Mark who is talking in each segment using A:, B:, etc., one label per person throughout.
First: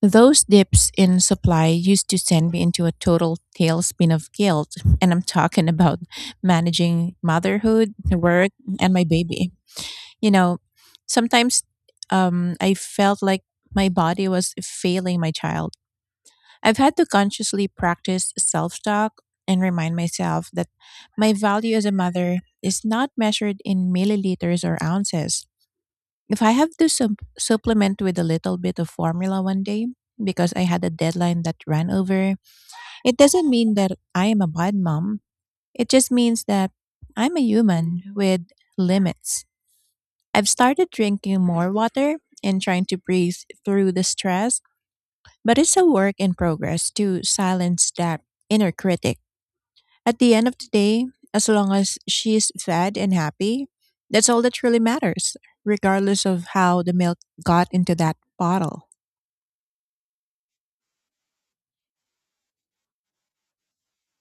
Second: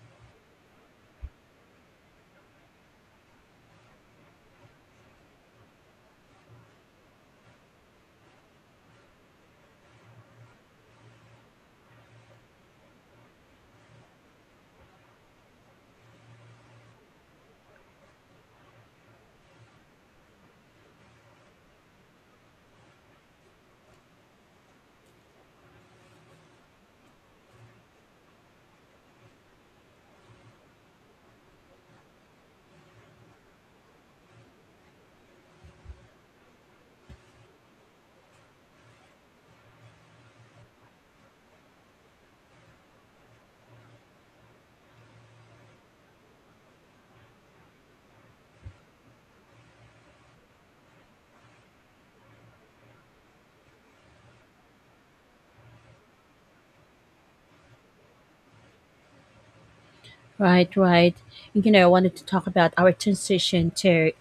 A: Those dips in supply used to send me into a total tailspin of guilt, and I'm talking about managing motherhood, work, and my baby. You know, sometimes I felt like my body was failing my child. I've had to consciously practice self talk and remind myself that my value as a mother is not measured in milliliters or ounces. If I have to supplement with a little bit of formula one day because I had a deadline that ran over, it doesn't mean that I am a bad mom. It just means that I'm a human with limits. I've started drinking more water and trying to breathe through the stress, but it's a work in progress to silence that inner critic. At the end of the day, as long as she's fed and happy, that's all that really matters, regardless of how the milk got into that bottle.
B: Right, right. I wanted to talk about our transition to,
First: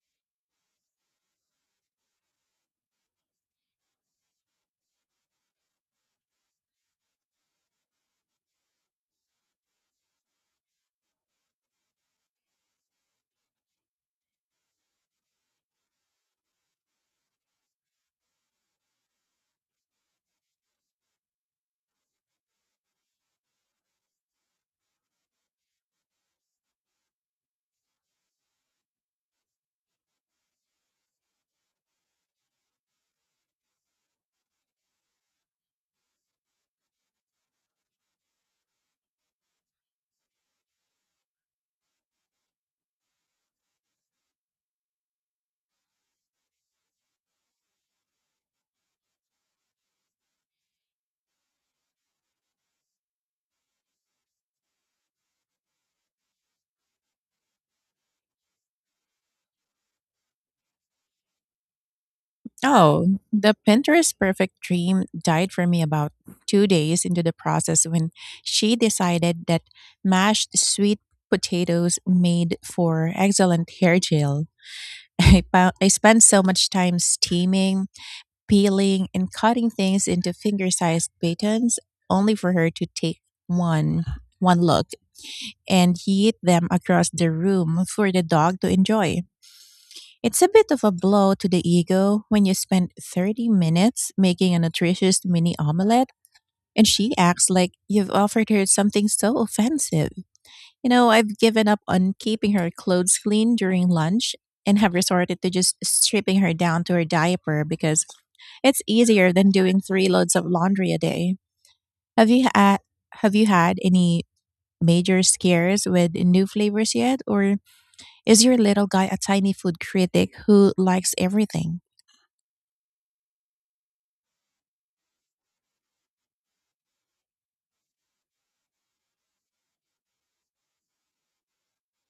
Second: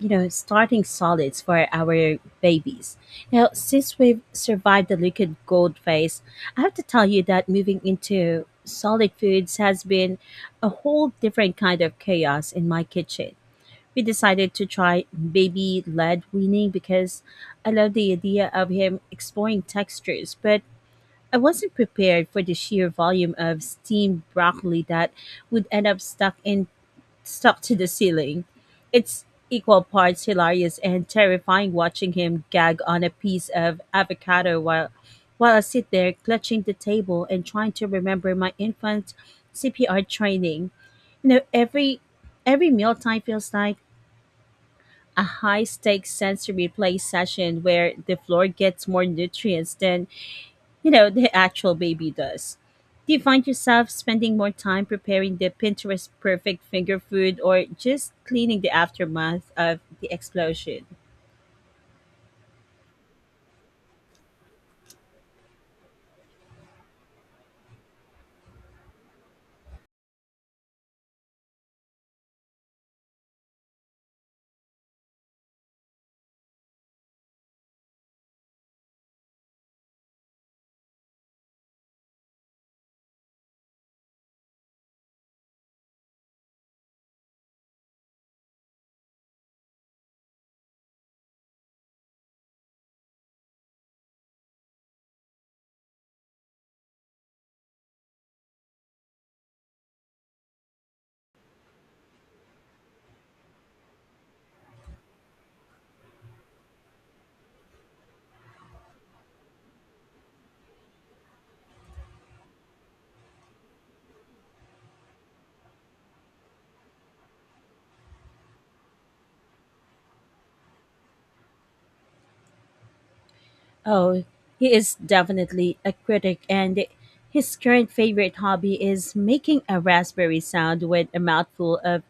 B: starting solids for our babies. Now, since we've survived the liquid gold phase, I have to tell you that moving into solid foods has been a whole different kind of chaos in my kitchen. We decided to try baby led weaning because I love the idea of him exploring textures, but I wasn't prepared for the sheer volume of steamed broccoli that would end up stuck to the ceiling. It's equal parts hilarious and terrifying watching him gag on a piece of avocado while I sit there clutching the table and trying to remember my infant CPR training. You know, every every mealtime feels like a high stakes sensory play session where the floor gets more nutrients than, the actual baby does. Do you find yourself spending more time preparing the Pinterest perfect finger food or just cleaning the aftermath of the explosion?
A: Oh, the Pinterest perfect dream died for me about 2 days into the process when she decided that mashed sweet potatoes made for excellent hair gel. I I spent so much time steaming, peeling and cutting things into finger-sized batons, only for her to take one one look and yeet them across the room for the dog to enjoy. It's a bit of a blow to the ego when you spend 30 minutes making a nutritious mini omelette and she acts like you've offered her something so offensive. You know, I've given up on keeping her clothes clean during lunch and have resorted to just stripping her down to her diaper, because it's easier than doing three loads of laundry a day. Have you had have you had any major scares with new flavors yet, or is your little guy a tiny food critic who likes everything?
B: Oh, he is definitely a critic, and his current favorite hobby is making a raspberry sound with a mouthful of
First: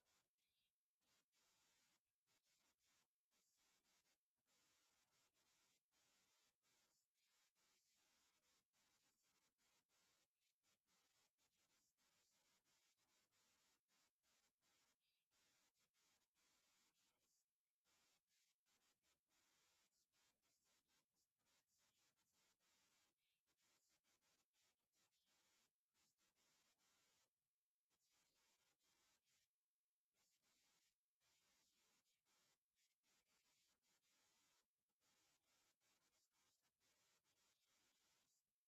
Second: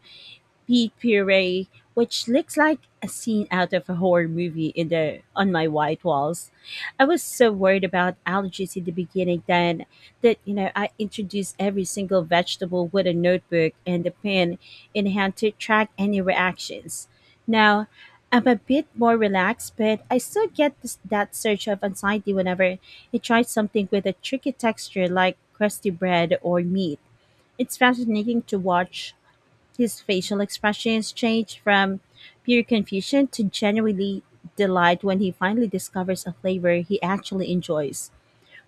B: pea puree, which looks like a scene out of a horror movie in the on my white walls. I was so worried about allergies in the beginning then that I introduced every single vegetable with a notebook and a pen in hand to track any reactions. Now I'm a bit more relaxed, but I still get that surge of anxiety whenever I try something with a tricky texture like crusty bread or meat. It's fascinating to watch his facial expressions change from pure confusion to genuinely delight when he finally discovers a flavor he actually enjoys.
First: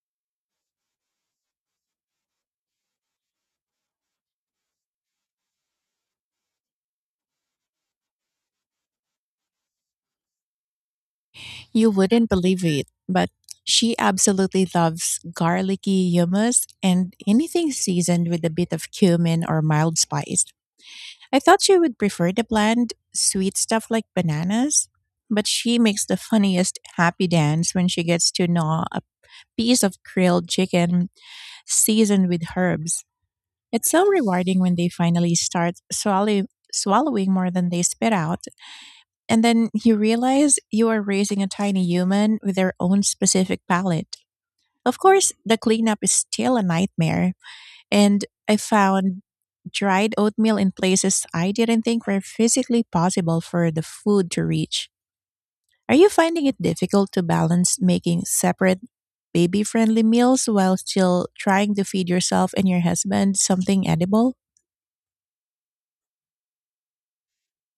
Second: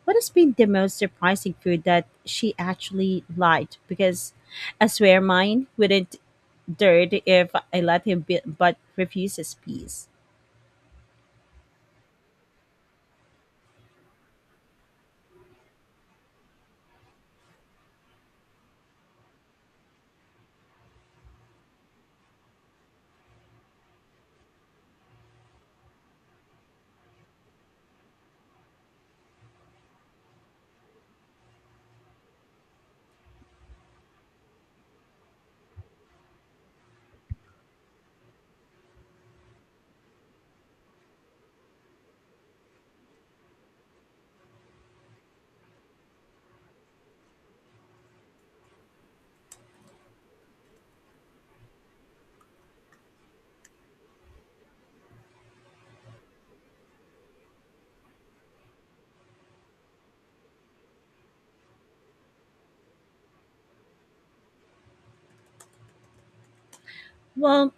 B: What has been the most surprising food that she actually liked? Because I swear mine wouldn't dirt if I let him be, but refuses peace.
A: You wouldn't believe it, but she absolutely loves garlicky hummus and anything seasoned with a bit of cumin or mild spice. I thought she would prefer the bland, sweet stuff like bananas, but she makes the funniest happy dance when she gets to gnaw a piece of grilled chicken seasoned with herbs. It's so rewarding when they finally start swallowing more than they spit out, and then you realize you are raising a tiny human with their own specific palate. Of course, the cleanup is still a nightmare, and I found dried oatmeal in places I didn't think were physically possible for the food to reach. Are you finding it difficult to balance making separate baby friendly meals while still trying to feed yourself and your husband something edible?
B: Well,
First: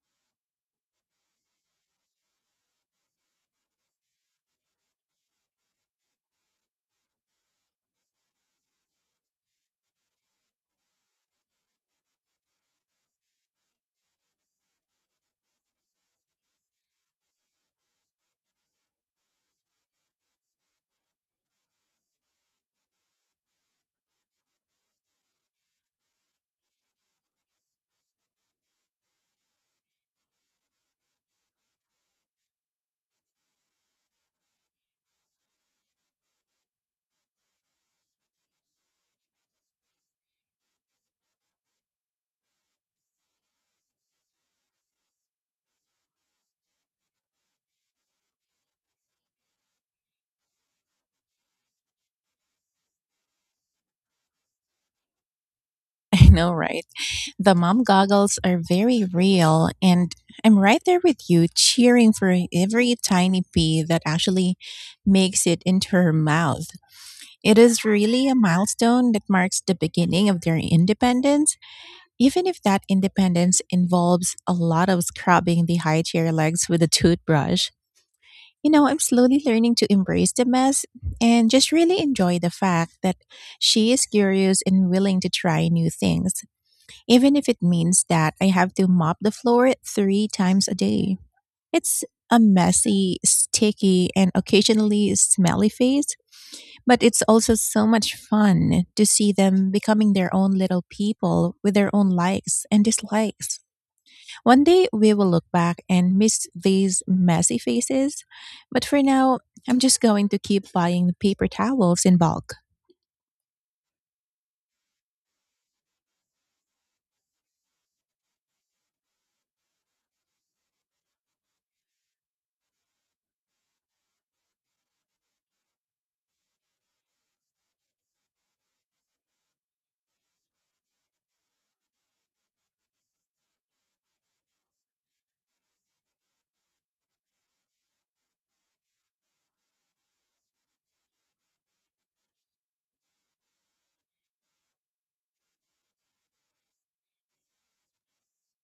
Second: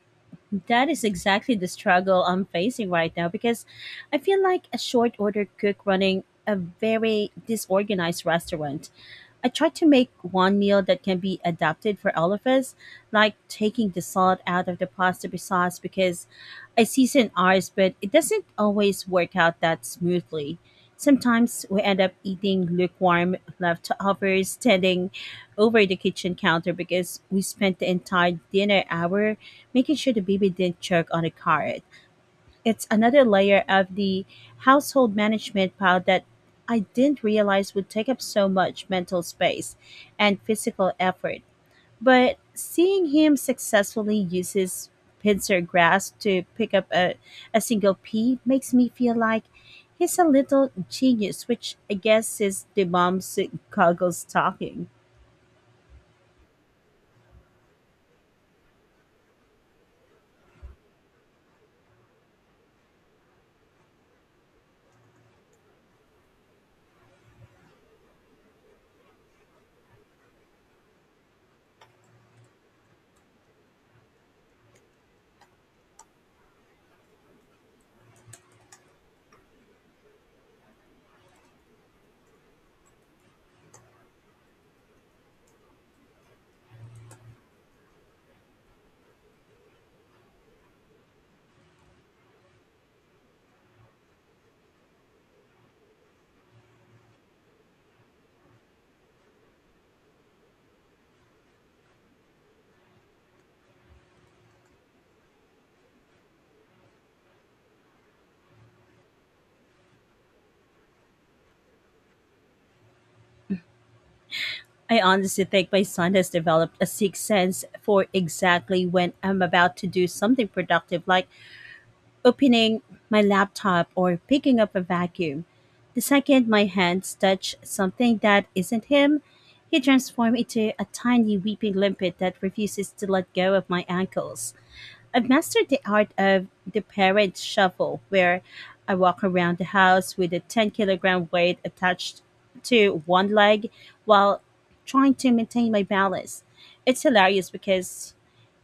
B: that is exactly the struggle I'm facing right now because I feel like a short order cook running a very disorganized restaurant. I try to make one meal that can be adapted for all of us, like taking the salt out of the pasta sauce because I season ours, but it doesn't always work out that smoothly. Sometimes we end up eating lukewarm leftovers standing over the kitchen counter because we spent the entire dinner hour making sure the baby didn't choke on the carrot. It's another layer of the household management pile that I didn't realize would take up so much mental space and physical effort. But seeing him successfully use his pincer grasp to pick up a single pea makes me feel like he's a little genius, which I guess is the mom's goggle stocking.
A: I know, right? The mom goggles are very real, and I'm right there with you, cheering for every tiny pea that actually makes it into her mouth. It is really a milestone that marks the beginning of their independence, even if that independence involves a lot of scrubbing the high chair legs with a toothbrush. You know, I'm slowly learning to embrace the mess and just really enjoy the fact that she is curious and willing to try new things, even if it means that I have to mop the floor three times a day. It's a messy, sticky, and occasionally smelly phase, but it's also so much fun to see them becoming their own little people with their own likes and dislikes. One day we will look back and miss these messy faces, but for now, I'm just going to keep buying the paper towels in bulk.
B: I honestly think my son has developed a sixth sense for exactly when I'm about to do something productive, like opening my laptop or picking up a vacuum. The second my hands touch something that isn't him, he transforms into a tiny weeping limpet that refuses to let go of my ankles. I've mastered the art of the parade shuffle, where I walk around the house with a 10 kilogram weight attached to one leg while trying to maintain my balance. It's hilarious because,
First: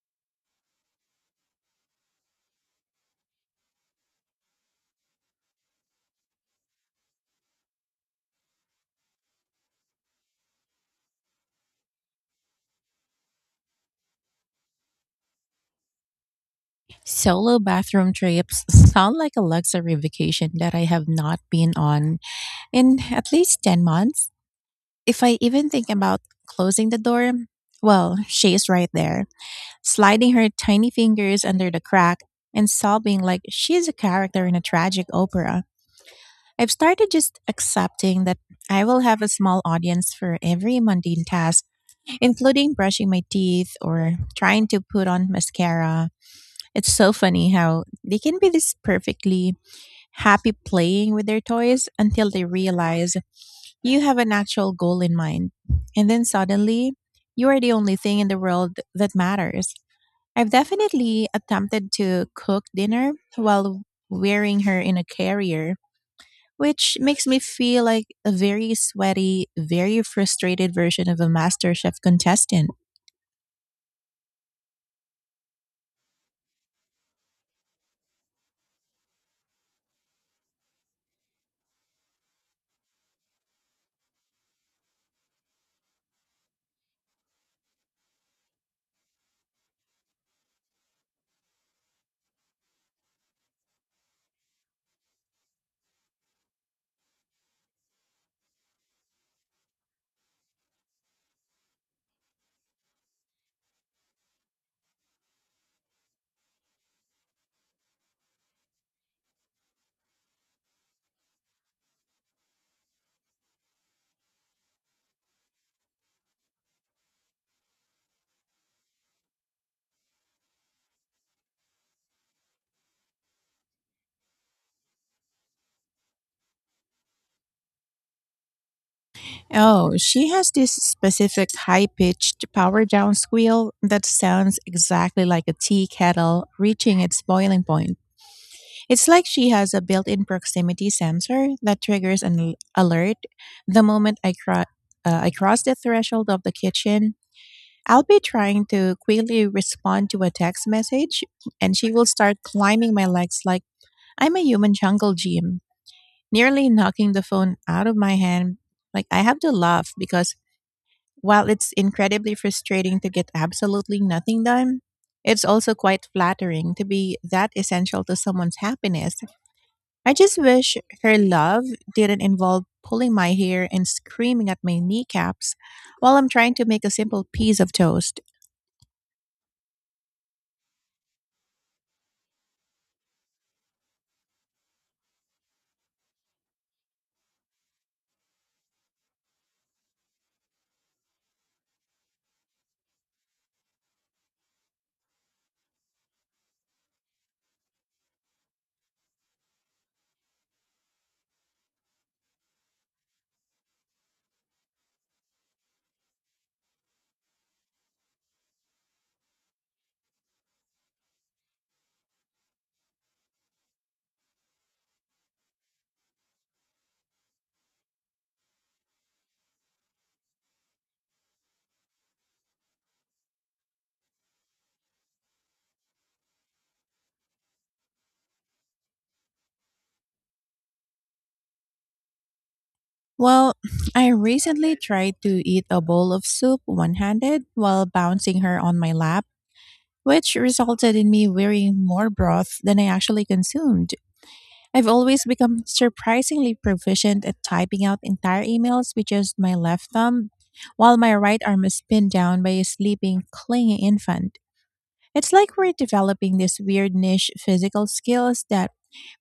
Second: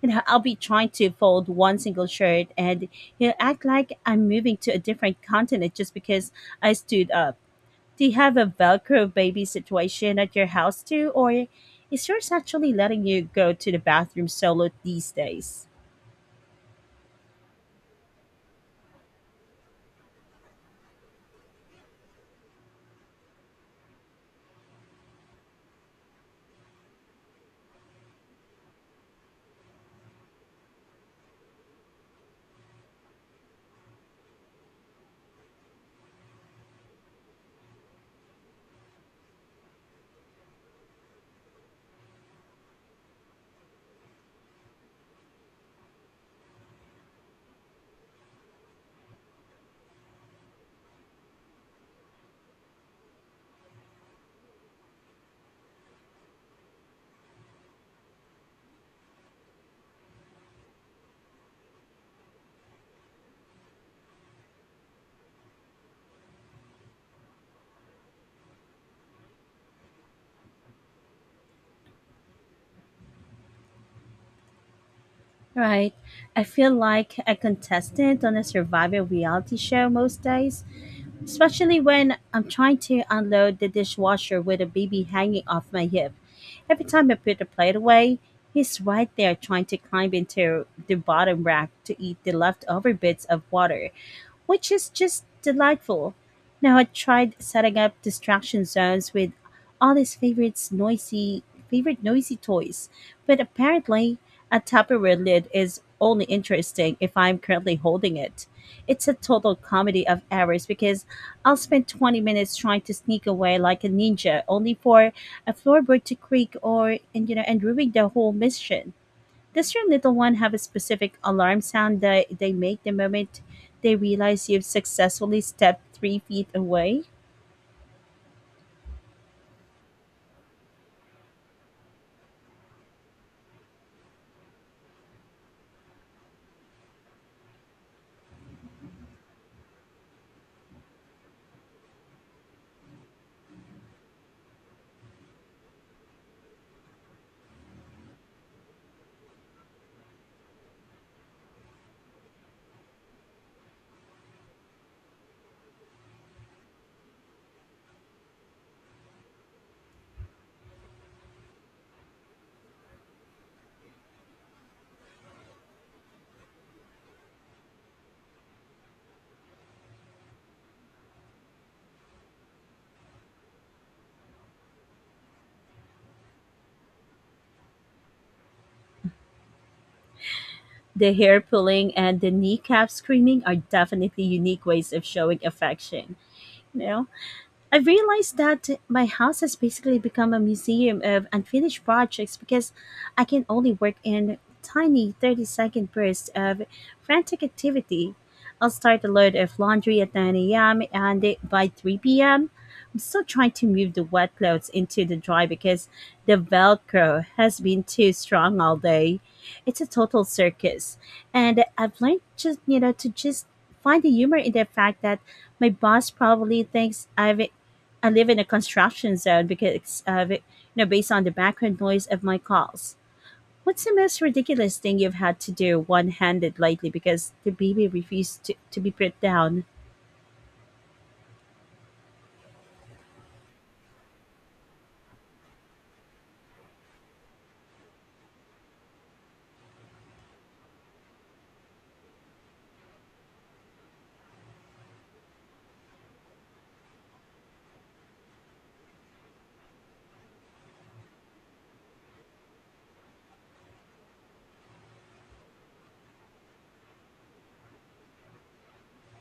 B: I'll be trying to fold one single shirt and he'll act like I'm moving to a different continent just because I stood up. Do you have a Velcro baby situation at your house too, or is yours actually letting you go to the bathroom solo these days?
A: Solo bathroom trips sound like a luxury vacation that I have not been on in at least 10 months. If I even think about closing the door, well, she's right there, sliding her tiny fingers under the crack and sobbing like she's a character in a tragic opera. I've started just accepting that I will have a small audience for every mundane task, including brushing my teeth or trying to put on mascara. It's so funny how they can be this perfectly happy playing with their toys until they realize you have an actual goal in mind. And then suddenly, you are the only thing in the world that matters. I've definitely attempted to cook dinner while wearing her in a carrier, which makes me feel like a very sweaty, very frustrated version of a MasterChef contestant.
B: Right. I feel like a contestant on a survival reality show most days, especially when I'm trying to unload the dishwasher with a baby hanging off my hip. Every time I put the plate away, he's right there trying to climb into the bottom rack to eat the leftover bits of water, which is just delightful. Now, I tried setting up distraction zones with all his favorites noisy favorite noisy toys, but apparently a Tupperware lid is only interesting if I'm currently holding it. It's a total comedy of errors because I'll spend 20 minutes trying to sneak away like a ninja, only for a floorboard to creak or and, and ruin the whole mission. Does your little one have a specific alarm sound that they make the moment they realize you've successfully stepped 3 feet away?
A: Oh, she has this specific high pitched power down squeal that sounds exactly like a tea kettle reaching its boiling point. It's like she has a built in proximity sensor that triggers an alert the moment I cross the threshold of the kitchen. I'll be trying to quickly respond to a text message, and she will start climbing my legs like I'm a human jungle gym, nearly knocking the phone out of my hand. Like, I have to laugh because while it's incredibly frustrating to get absolutely nothing done, it's also quite flattering to be that essential to someone's happiness. I just wish her love didn't involve pulling my hair and screaming at my kneecaps while I'm trying to make a simple piece of toast.
B: The hair pulling and the kneecap screaming are definitely unique ways of showing affection. You know? I've realized that my house has basically become a museum of unfinished projects because I can only work in tiny 30-second bursts of frantic activity. I'll start a load of laundry at 9 a.m. and by 3 p.m., I'm still trying to move the wet clothes into the dry because the Velcro has been too strong all day. It's a total circus. And I've learned to just find the humor in the fact that my boss probably thinks I live in a construction zone because of it, based on the background noise of my calls. What's the most ridiculous thing you've had to do one handed lately because the baby refused to be put down?
A: Well, I recently tried to eat a bowl of soup one handed while bouncing her on my lap, which resulted in me wearing more broth than I actually consumed. I've always become surprisingly proficient at typing out entire emails with just my left thumb, while my right arm is pinned down by a sleeping, clingy infant. It's like we're developing these weird niche physical skills that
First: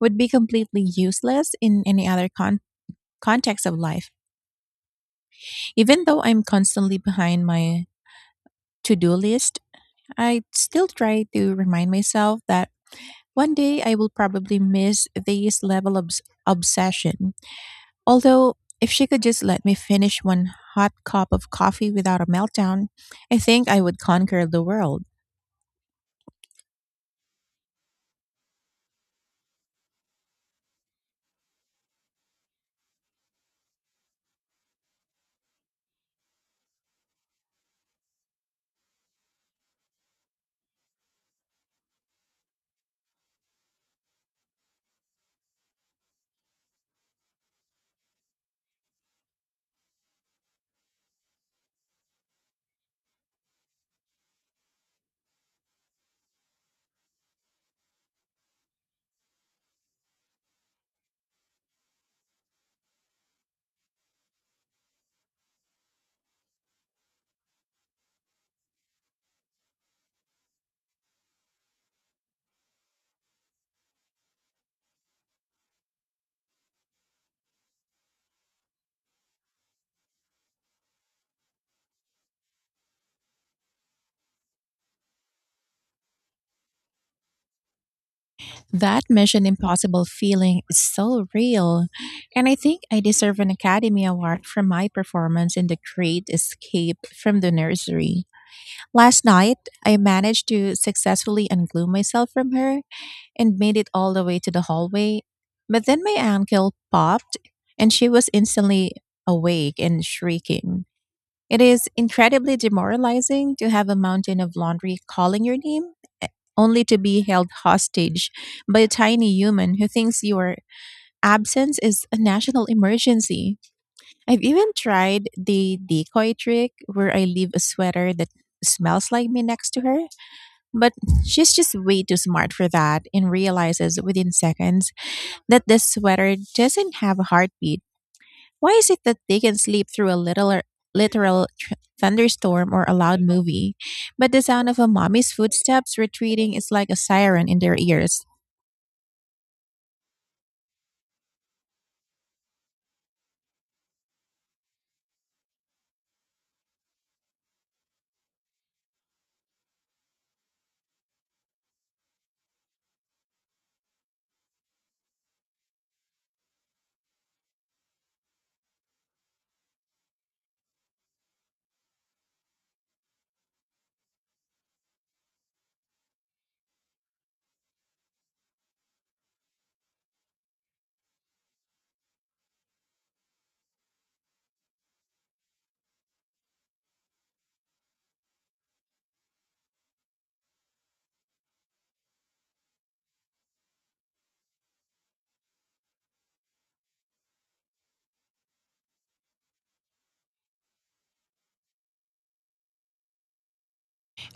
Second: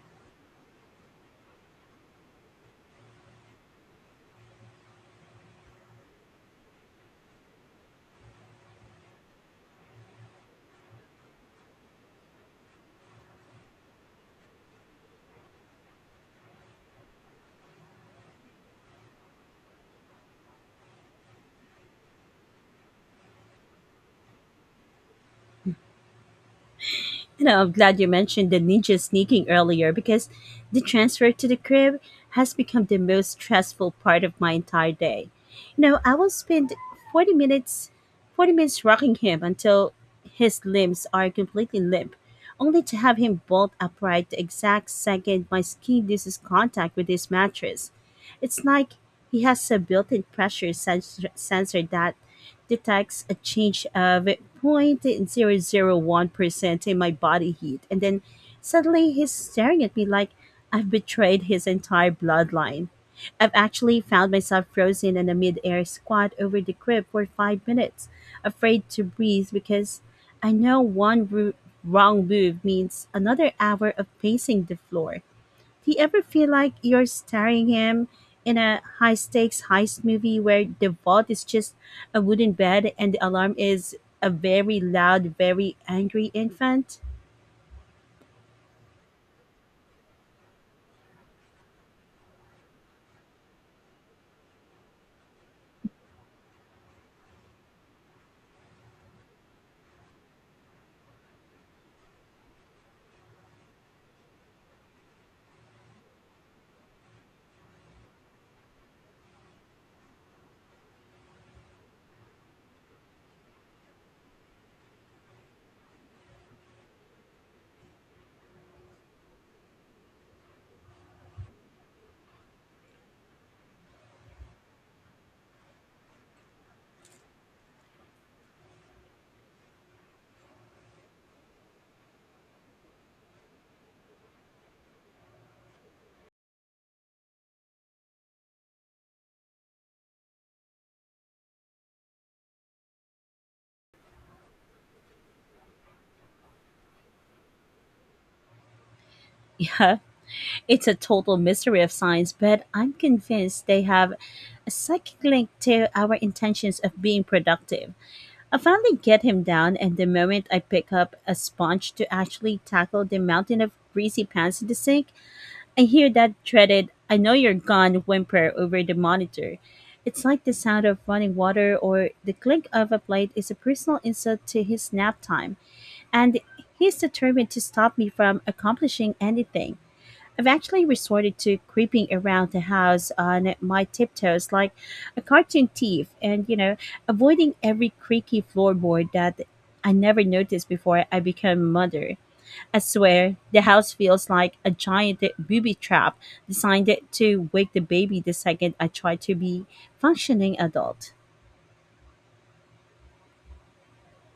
A: would be completely useless in any other context of life. Even though I'm constantly behind my to do list, I still try to remind myself that one day I will probably miss this level of obsession. Although, if she could just let me finish one hot cup of coffee without a meltdown, I think I would conquer the world.
B: I'm glad you mentioned the ninja sneaking earlier because the transfer to the crib has become the most stressful part of my entire day. You know, I will spend 40 minutes 40 minutes rocking him until his limbs are completely limp, only to have him bolt upright the exact second my skin loses contact with his mattress. It's like he has a built-in sensor that detects a change of 0.001% in my body heat. And then suddenly he's staring at me like I've betrayed his entire bloodline. I've actually found myself frozen in a mid-air squat over the crib for 5 minutes, afraid to breathe because I know wrong move means another hour of pacing the floor. Do you ever feel like you're staring him in a high stakes heist movie where the vault is just a wooden bed and the alarm is a very loud, very angry infant?
A: That Mission Impossible feeling is so real. And I think I deserve an Academy Award for my performance in The Great Escape from the Nursery. Last night, I managed to successfully unglue myself from her and made it all the way to the hallway. But then my ankle popped and she was instantly awake and shrieking. It is incredibly demoralizing to have a mountain of laundry calling your name, eh, only to be held hostage by a tiny human who thinks your absence is a national emergency. I've even tried the decoy trick where I leave a sweater that smells like me next to her, but she's just way too smart for that and realizes within seconds that the sweater doesn't have a heartbeat. Why is it that they can sleep through a little or literal tr- thunderstorm or a loud movie, but the sound of a mommy's footsteps retreating is like a siren in their ears?
B: Yeah, it's a total mystery of science, but I'm convinced they have a psychic link to our intentions of being productive. I finally get him down, and the moment I pick up a sponge to actually tackle the mountain of greasy pans in the sink, I hear that dreaded I know you're gone whimper over the monitor. It's like the sound of running water or the clink of a plate is a personal insult to his nap time, and he's determined to stop me from accomplishing anything. I've actually resorted to creeping around the house on my tiptoes like a cartoon thief and, avoiding every creaky floorboard that I never noticed before I became a mother. I swear, the house feels like a giant booby trap designed to wake the baby the second I try to be functioning adult.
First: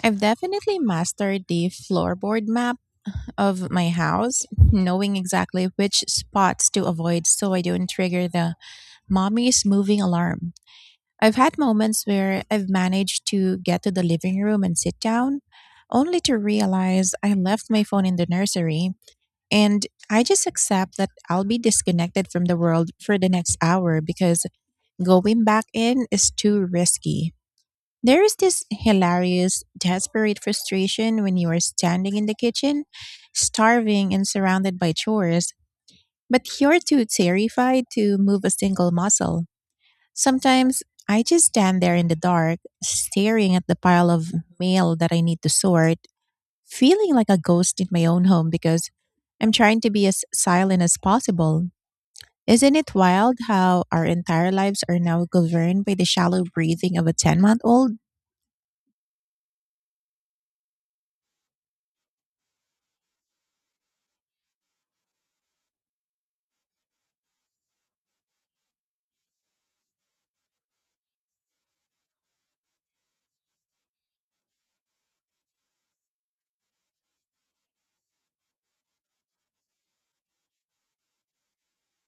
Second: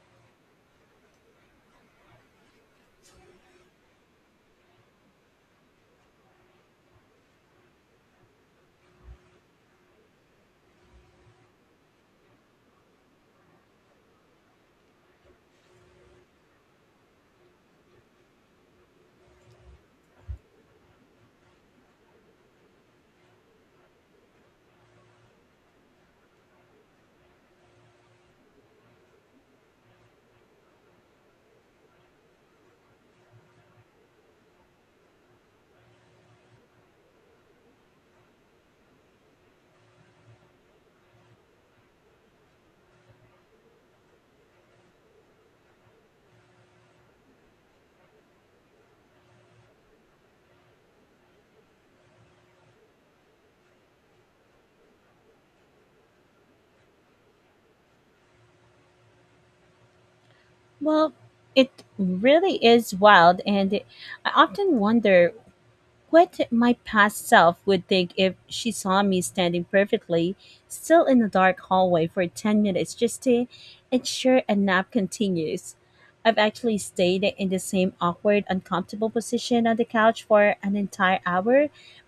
A: I've definitely mastered the floorboard map of my house, knowing exactly which spots to avoid so I don't trigger the mommy's moving alarm. I've had moments where I've managed to get to the living room and sit down, only to realize I left my phone in the nursery. And I just accept that I'll be disconnected from the world for the next hour because going back in is too risky. There is this hilarious, desperate frustration when you are standing in the kitchen, starving and surrounded by chores, but you're too terrified to move a single muscle. Sometimes I just stand there in the dark, staring at the pile of mail that I need to sort, feeling like a ghost in my own home because I'm trying to be as silent as possible. Isn't it wild how our entire lives are now governed by the shallow breathing of a 10-month-old?
B: Well, it really is wild, and I often wonder what my past self would think if she saw me standing perfectly still in a dark hallway for 10 minutes just to ensure a nap continues. I've actually stayed in the same awkward, uncomfortable position on the couch for an entire hour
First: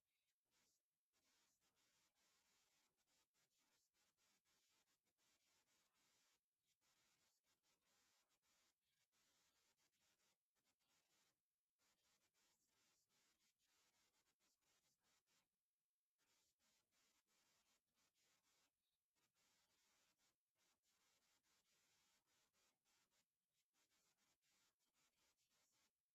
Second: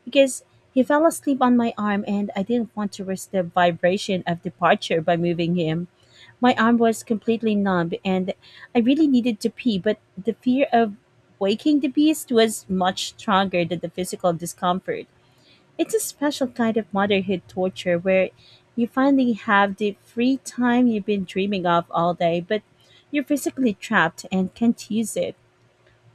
B: because he fell asleep on my arm and I didn't want to risk the vibration of departure by moving him. My arm was completely numb and I really needed to pee, but the fear of waking the beast was much stronger than the physical discomfort. It's a special kind of motherhood torture where you finally have the free time you've been dreaming of all day, but you're physically trapped and can't use it.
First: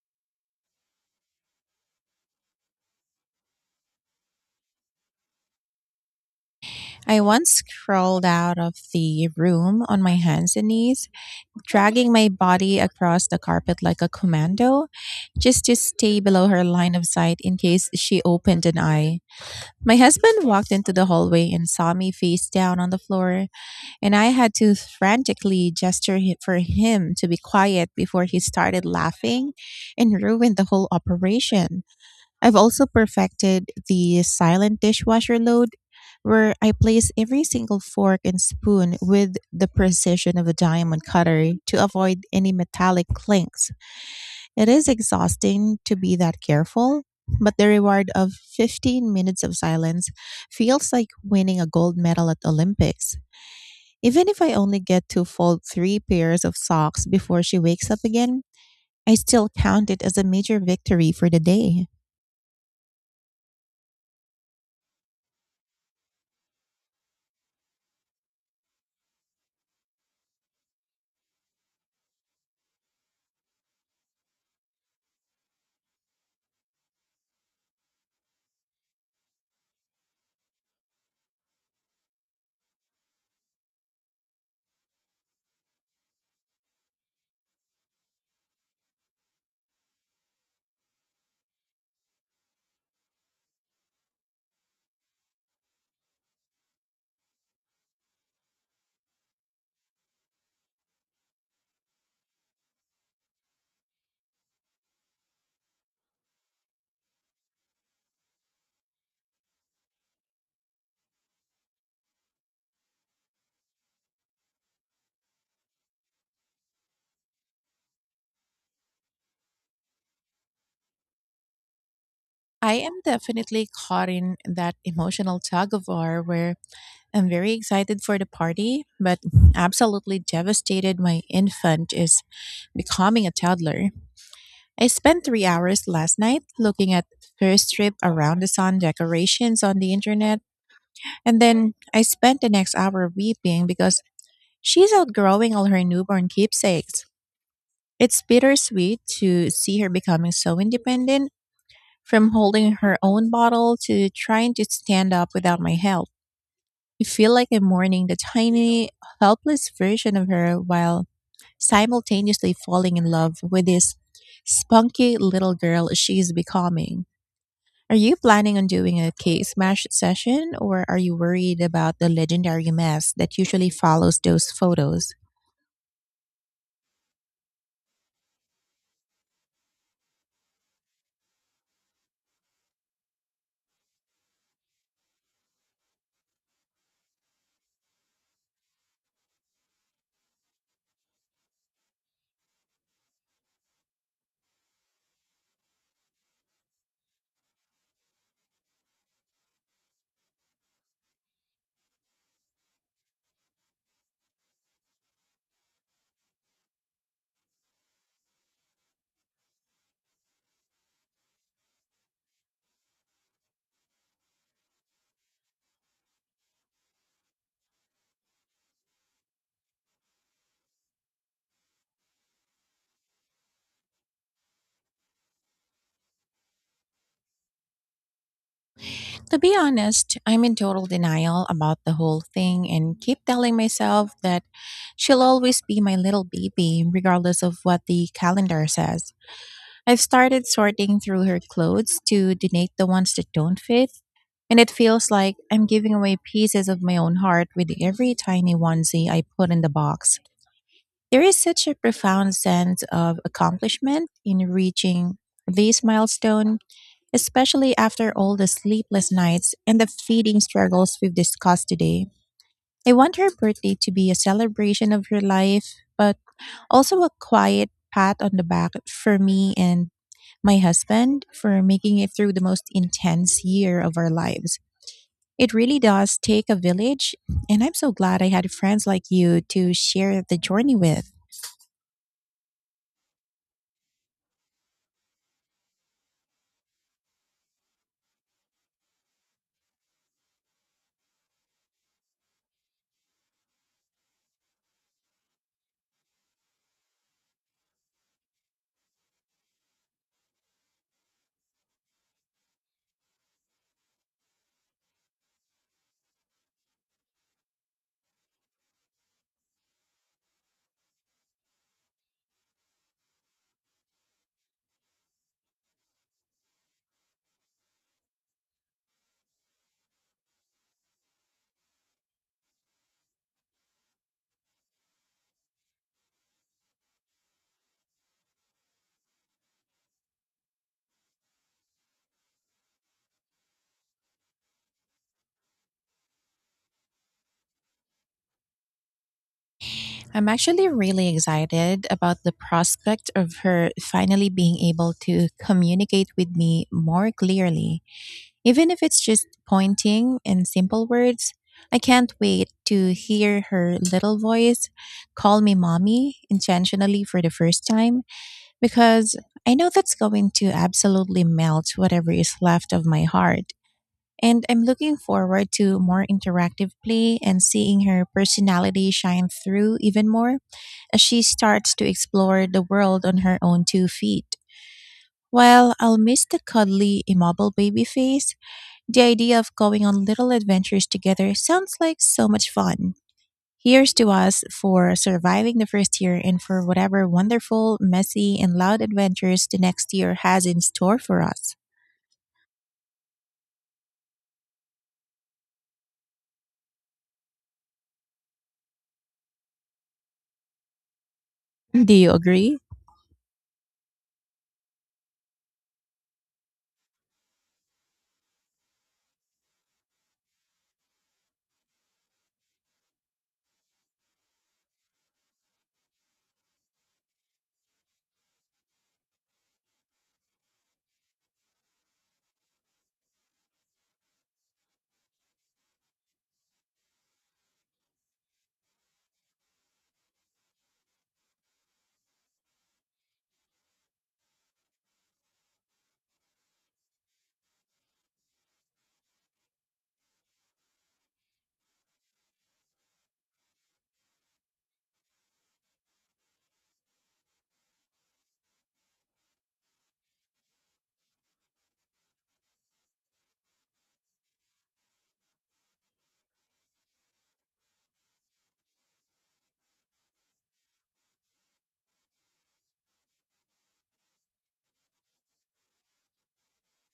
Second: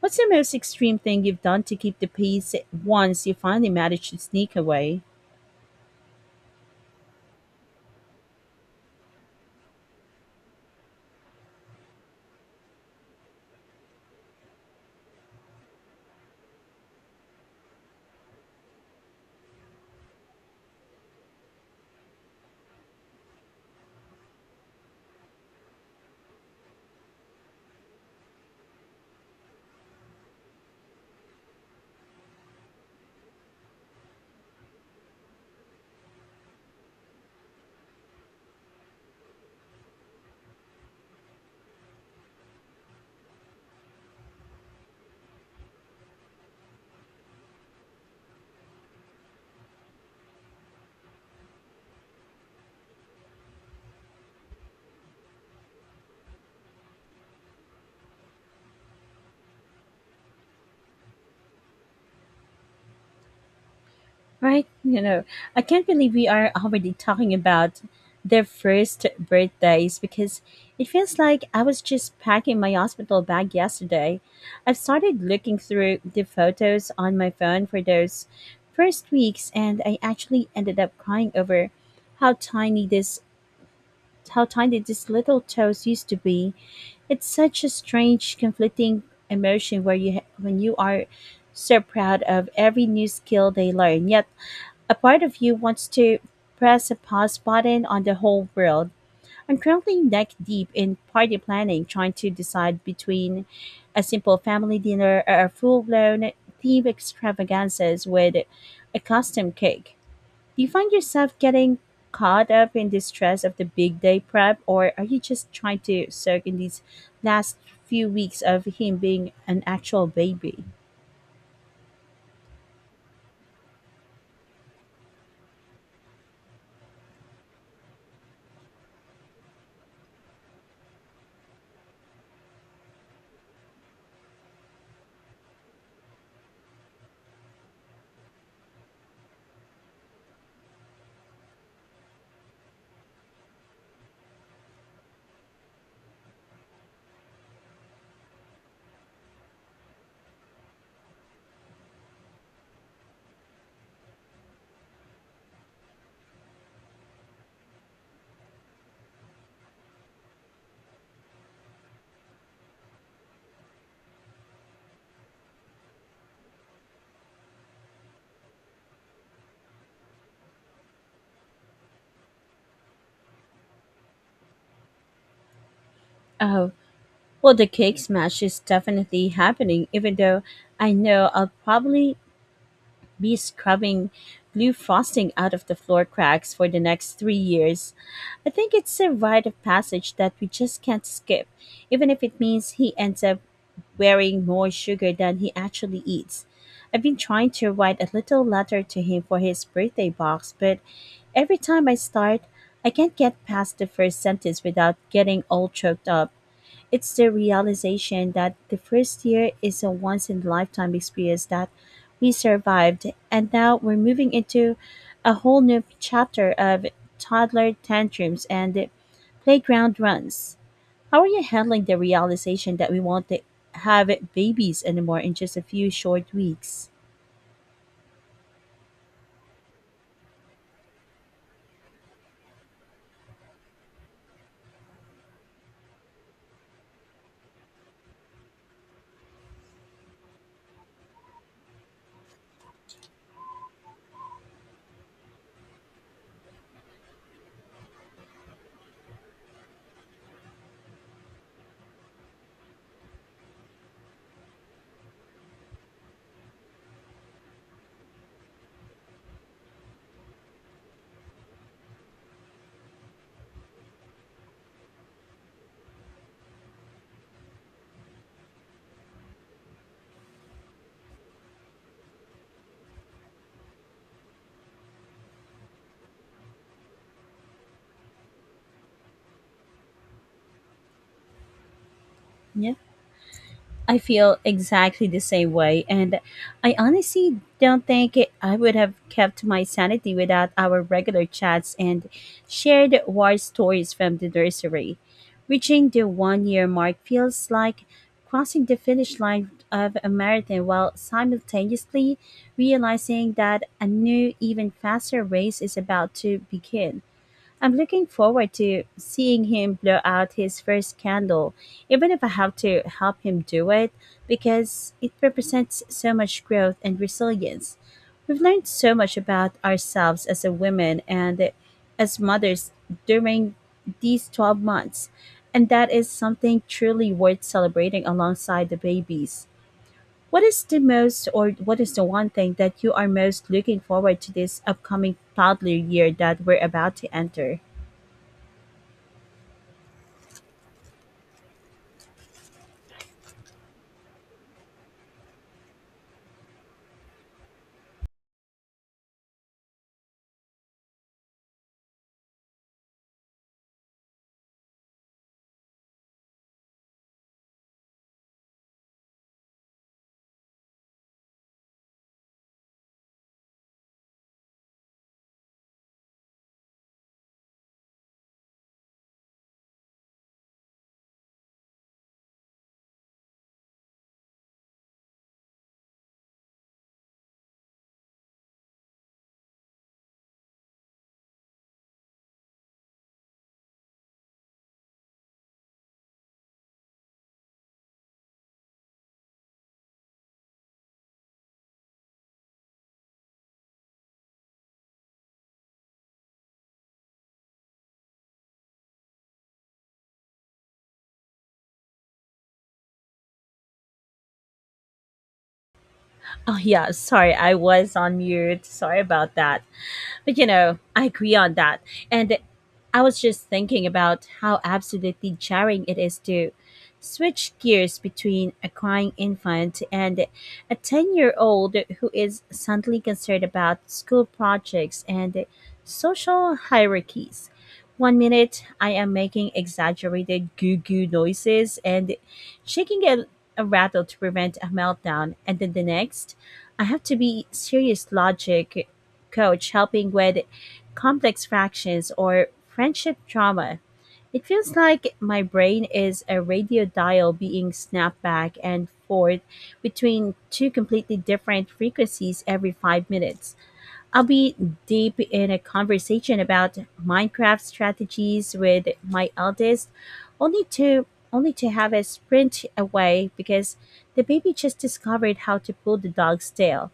B: What's the most extreme thing you've done to keep the peace once you finally manage to sneak away?
A: I once crawled out of the room on my hands and knees, dragging my body across the carpet like a commando, just to stay below her line of sight in case she opened an eye. My husband walked into the hallway and saw me face down on the floor, and I had to frantically gesture for him to be quiet before he started laughing and ruined the whole operation. I've also perfected the silent dishwasher load, where I place every single fork and spoon with the precision of a diamond cutter to avoid any metallic clinks. It is exhausting to be that careful, but the reward of 15 minutes of silence feels like winning a gold medal at Olympics. Even if I only get to fold three pairs of socks before she wakes up again, I still count it as a major victory for the day.
B: Right? I can't believe we are already talking about their first birthdays because it feels like I was just packing my hospital bag yesterday. I've started looking through the photos on my phone for those first weeks, and I actually ended up crying over how tiny this how tiny these little toes used to be. It's such a strange, conflicting emotion where when you are so proud of every new skill they learn yet a part of you wants to press a pause button on the whole world. I'm currently neck deep in party planning, trying to decide between a simple family dinner or a full blown theme extravaganzas with a custom cake. Do you find yourself getting caught up in the stress of the big day prep, or are you just trying to soak in these last few weeks of him being an actual baby?
A: I am definitely caught in that emotional tug of war where I'm very excited for the party, but absolutely devastated my infant is becoming a toddler. I spent 3 hours last night looking at first trip around the sun decorations on the internet, and then I spent the next hour weeping because she's outgrowing all her newborn keepsakes. It's bittersweet to see her becoming so independent, from holding her own bottle to trying to stand up without my help. I feel like I'm mourning the tiny, helpless version of her while simultaneously falling in love with this spunky little girl she is becoming. Are you planning on doing a cake smash session, or are you worried about the legendary mess that usually follows those photos?
B: Oh, well, the cake smash is definitely happening, even though I know I'll probably be scrubbing blue frosting out of the floor cracks for the next 3 years. I think it's a rite of passage that we just can't skip, even if it means he ends up wearing more sugar than he actually eats. I've been trying to write a little letter to him for his birthday box, but every time I start, I can't get past the first sentence without getting all choked up. It's the realization that the first year is a once in a lifetime experience that we survived, and now we're moving into a whole new chapter of toddler tantrums and playground runs. How are you handling the realization that we won't have babies anymore in just a few short weeks?
A: To be honest, I'm in total denial about the whole thing and keep telling myself that she'll always be my little baby regardless of what the calendar says. I've started sorting through her clothes to donate the ones that don't fit, and it feels like I'm giving away pieces of my own heart with every tiny onesie I put in the box. There is such a profound sense of accomplishment in reaching this milestone, especially after all the sleepless nights and the feeding struggles we've discussed today. I want her birthday to be a celebration of her life, but also a quiet pat on the back for me and my husband for making it through the most intense year of our lives. It really does take a village, and I'm so glad I had friends like you to share the journey with.
B: Yeah. I feel exactly the same way, and I honestly don't think it, I would have kept my sanity without our regular chats and shared war stories from the nursery. Reaching the one year mark feels like crossing the finish line of a marathon while simultaneously realizing that a new, even faster race is about to begin. I'm looking forward to seeing him blow out his first candle, even if I have to help him do it, because it represents so much growth and resilience. We've learned so much about ourselves as a woman and as mothers during these 12 months, and that is something truly worth celebrating alongside the babies. What is the one thing that you are most looking forward to this upcoming toddler year that we're about to enter?
A: I'm actually really excited about the prospect of her finally being able to communicate with me more clearly, even if it's just pointing and simple words. I can't wait to hear her little voice call me mommy intentionally for the first time, because I know that's going to absolutely melt whatever is left of my heart. And I'm looking forward to more interactive play and seeing her personality shine through even more as she starts to explore the world on her own two feet. While I'll miss the cuddly, immobile baby face, the idea of going on little adventures together sounds like so much fun. Here's to us for surviving the first year and for whatever wonderful, messy, and loud adventures the next year has in store for us. Do you agree?
B: Oh, yeah. Sorry, I was on mute. Sorry about that. But you know, I agree on that. And I was just thinking about how absolutely jarring it is to switch gears between a crying infant and a 10-year-old who is suddenly concerned about school projects and social hierarchies. One minute, I am making exaggerated goo goo noises and shaking a rattle to prevent a meltdown, and then the next, I have to be serious logic coach helping with complex fractions or friendship drama. It feels like my brain is a radio dial being snapped back and forth between two completely different frequencies every five minutes. I'll be deep in a conversation about Minecraft strategies with my eldest, only to only to have a sprint away because the baby just discovered how to pull the dog's tail.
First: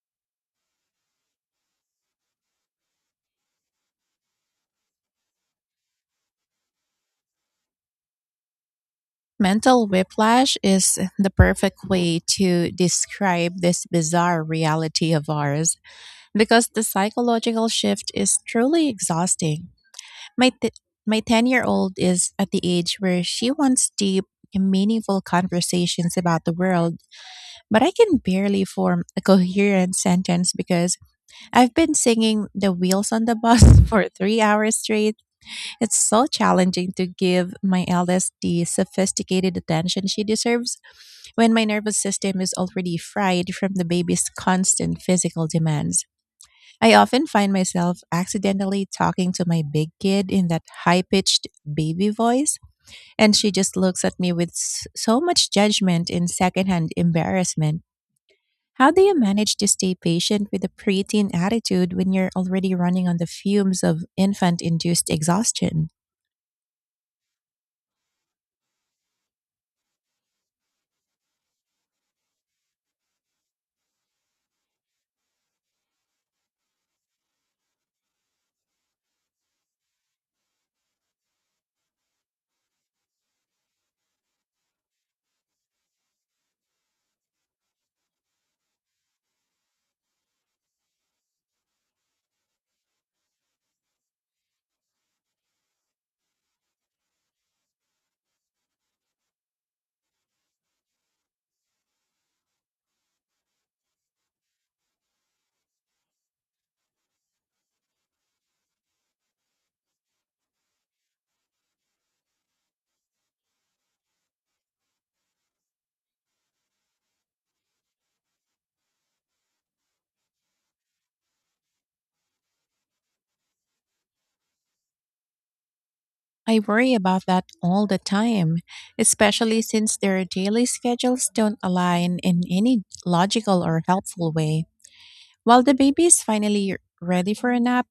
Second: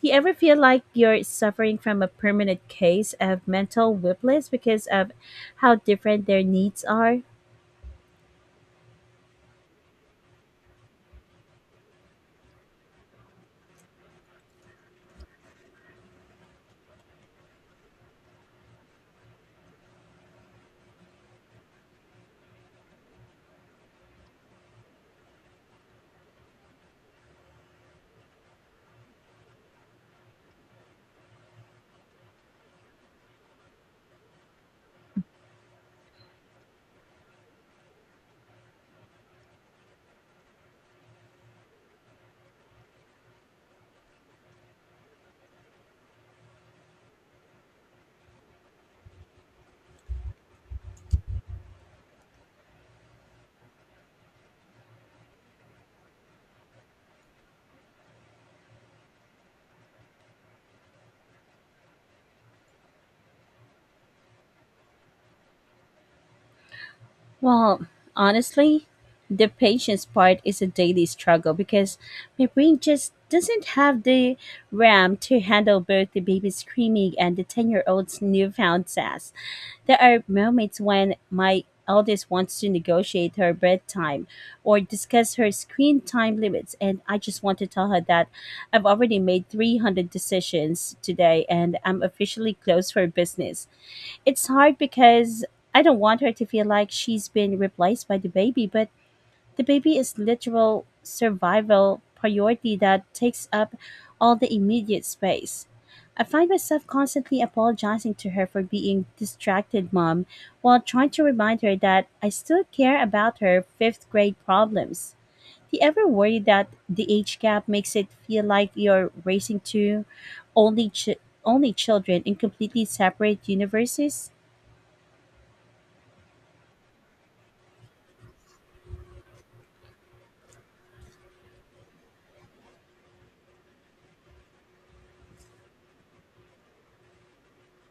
B: You ever feel like you're suffering from a permanent case of mental whiplash because of how different their needs are?
A: Mental whiplash is the perfect way to describe this bizarre reality of ours, because the psychological shift is truly exhausting. My t- my 10-year-old is at the age where she wants deep, meaningful conversations about the world, but I can barely form a coherent sentence because I've been singing The Wheels on the Bus for 3 hours straight. It's so challenging to give my eldest the sophisticated attention she deserves when my nervous system is already fried from the baby's constant physical demands. I often find myself accidentally talking to my big kid in that high pitched baby voice, and she just looks at me with so much judgment and secondhand embarrassment. How do you manage to stay patient with a preteen attitude when you're already running on the fumes of infant induced exhaustion?
B: Well, honestly, the patience part is a daily struggle because my brain just doesn't have the RAM to handle both the baby screaming and the 10-year old's newfound sass. There are moments when my eldest wants to negotiate her bedtime or discuss her screen time limits, and I just want to tell her that I've already made 300 decisions today and I'm officially closed for business. It's hard because I don't want her to feel like she's been replaced by the baby, but the baby is literal survival priority that takes up all the immediate space. I find myself constantly apologizing to her for being distracted mom while trying to remind her that I still care about her fifth grade problems. Do you ever worry that the age gap makes it feel like you're raising two only ch- only children in completely separate universes?
A: I worry about that all the time, especially since their daily schedules don't align in any logical or helpful way. While the baby is finally ready for a nap,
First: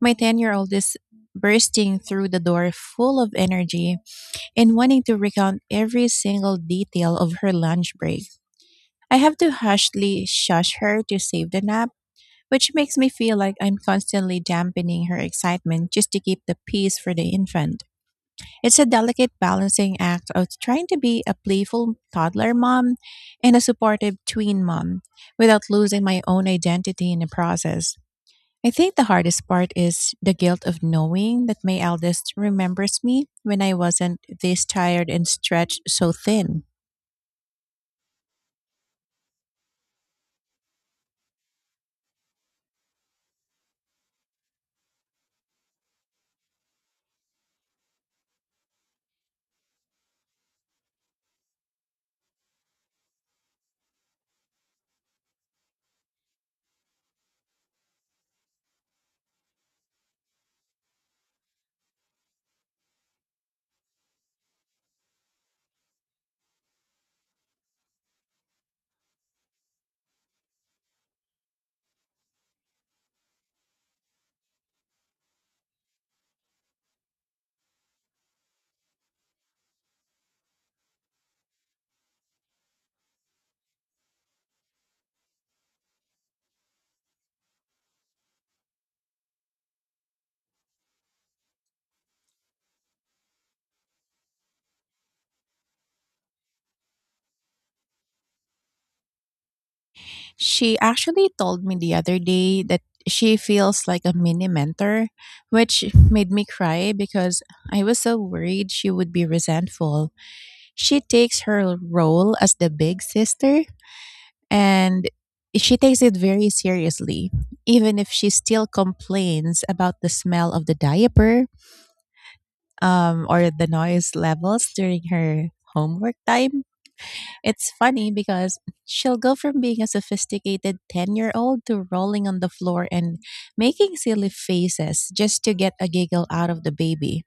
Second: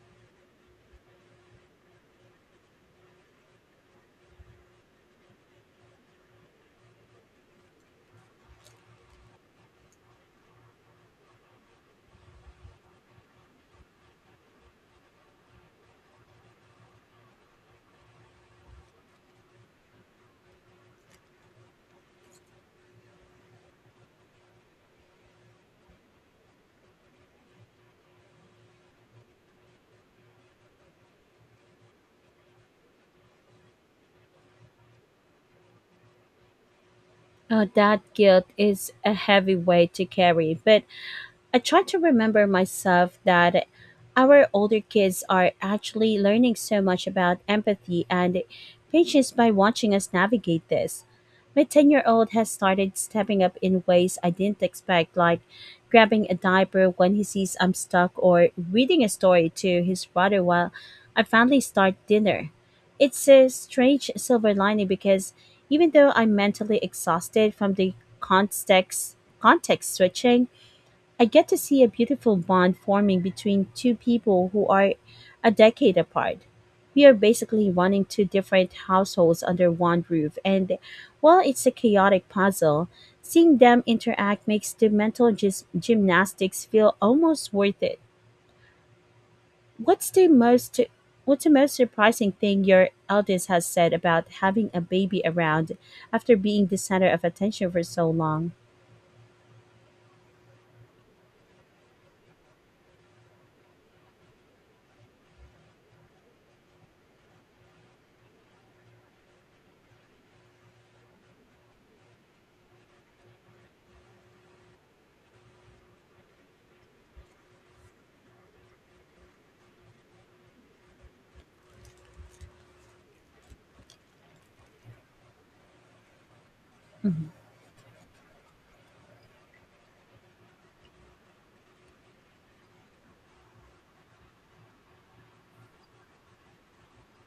A: my 10-year-old is bursting through the door full of energy and wanting to recount every single detail of her lunch break. I have to hushly shush her to save the nap, which makes me feel like I'm constantly dampening her excitement just to keep the peace for the infant. It's a delicate balancing act of trying to be a playful toddler mom and a supportive tween mom without losing my own identity in the process. I think the hardest part is the guilt of knowing that my eldest remembers me when I wasn't this tired and stretched so thin.
B: Oh, that guilt is a heavy weight to carry, but I try to remember myself that our older kids are actually learning so much about empathy and patience by watching us navigate this. My 10-year-old has started stepping up in ways I didn't expect, like grabbing a diaper when he sees I'm stuck or reading a story to his brother while I finally start dinner. It's a strange silver lining because even though I'm mentally exhausted from the context switching, I get to see a beautiful bond forming between two people who are a decade apart. We are basically running two different households under one roof, and while it's a chaotic puzzle, seeing them interact makes the mental gymnastics feel almost worth it. What's the most What's the most surprising thing your eldest has said about having a baby around after being the center of attention for so long?
A: She actually told me the other day that she feels like a mini mentor, which made me cry because I was so worried she would be resentful. She takes her role as the big sister, and she takes it very seriously, even if she still complains about the smell of the diaper or the noise levels during her homework time.
B: Mhm.
A: It's funny because she'll go from being a sophisticated 10-year-old to rolling on the floor and making silly faces just to get a giggle out of the baby.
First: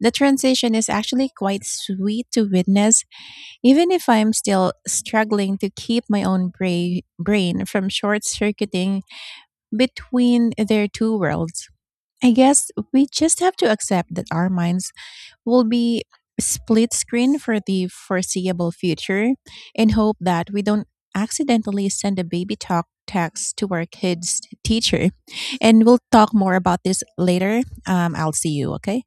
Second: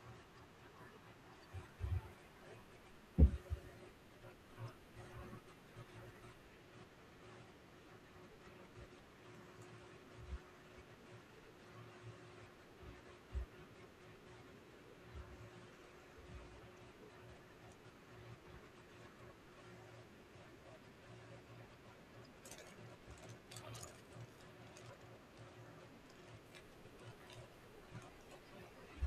A: The transition is actually quite sweet to witness. Even if I'm still struggling to keep my own brain from short circuiting between their two worlds, I guess we just have to accept that our minds will be split screen for the foreseeable future and hope that we don't accidentally send a baby talk text to our kids' teacher. And we'll talk more about this later. I'll see you, okay?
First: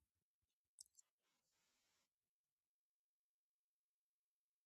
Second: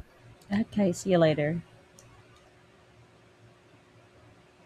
B: Okay, see you later.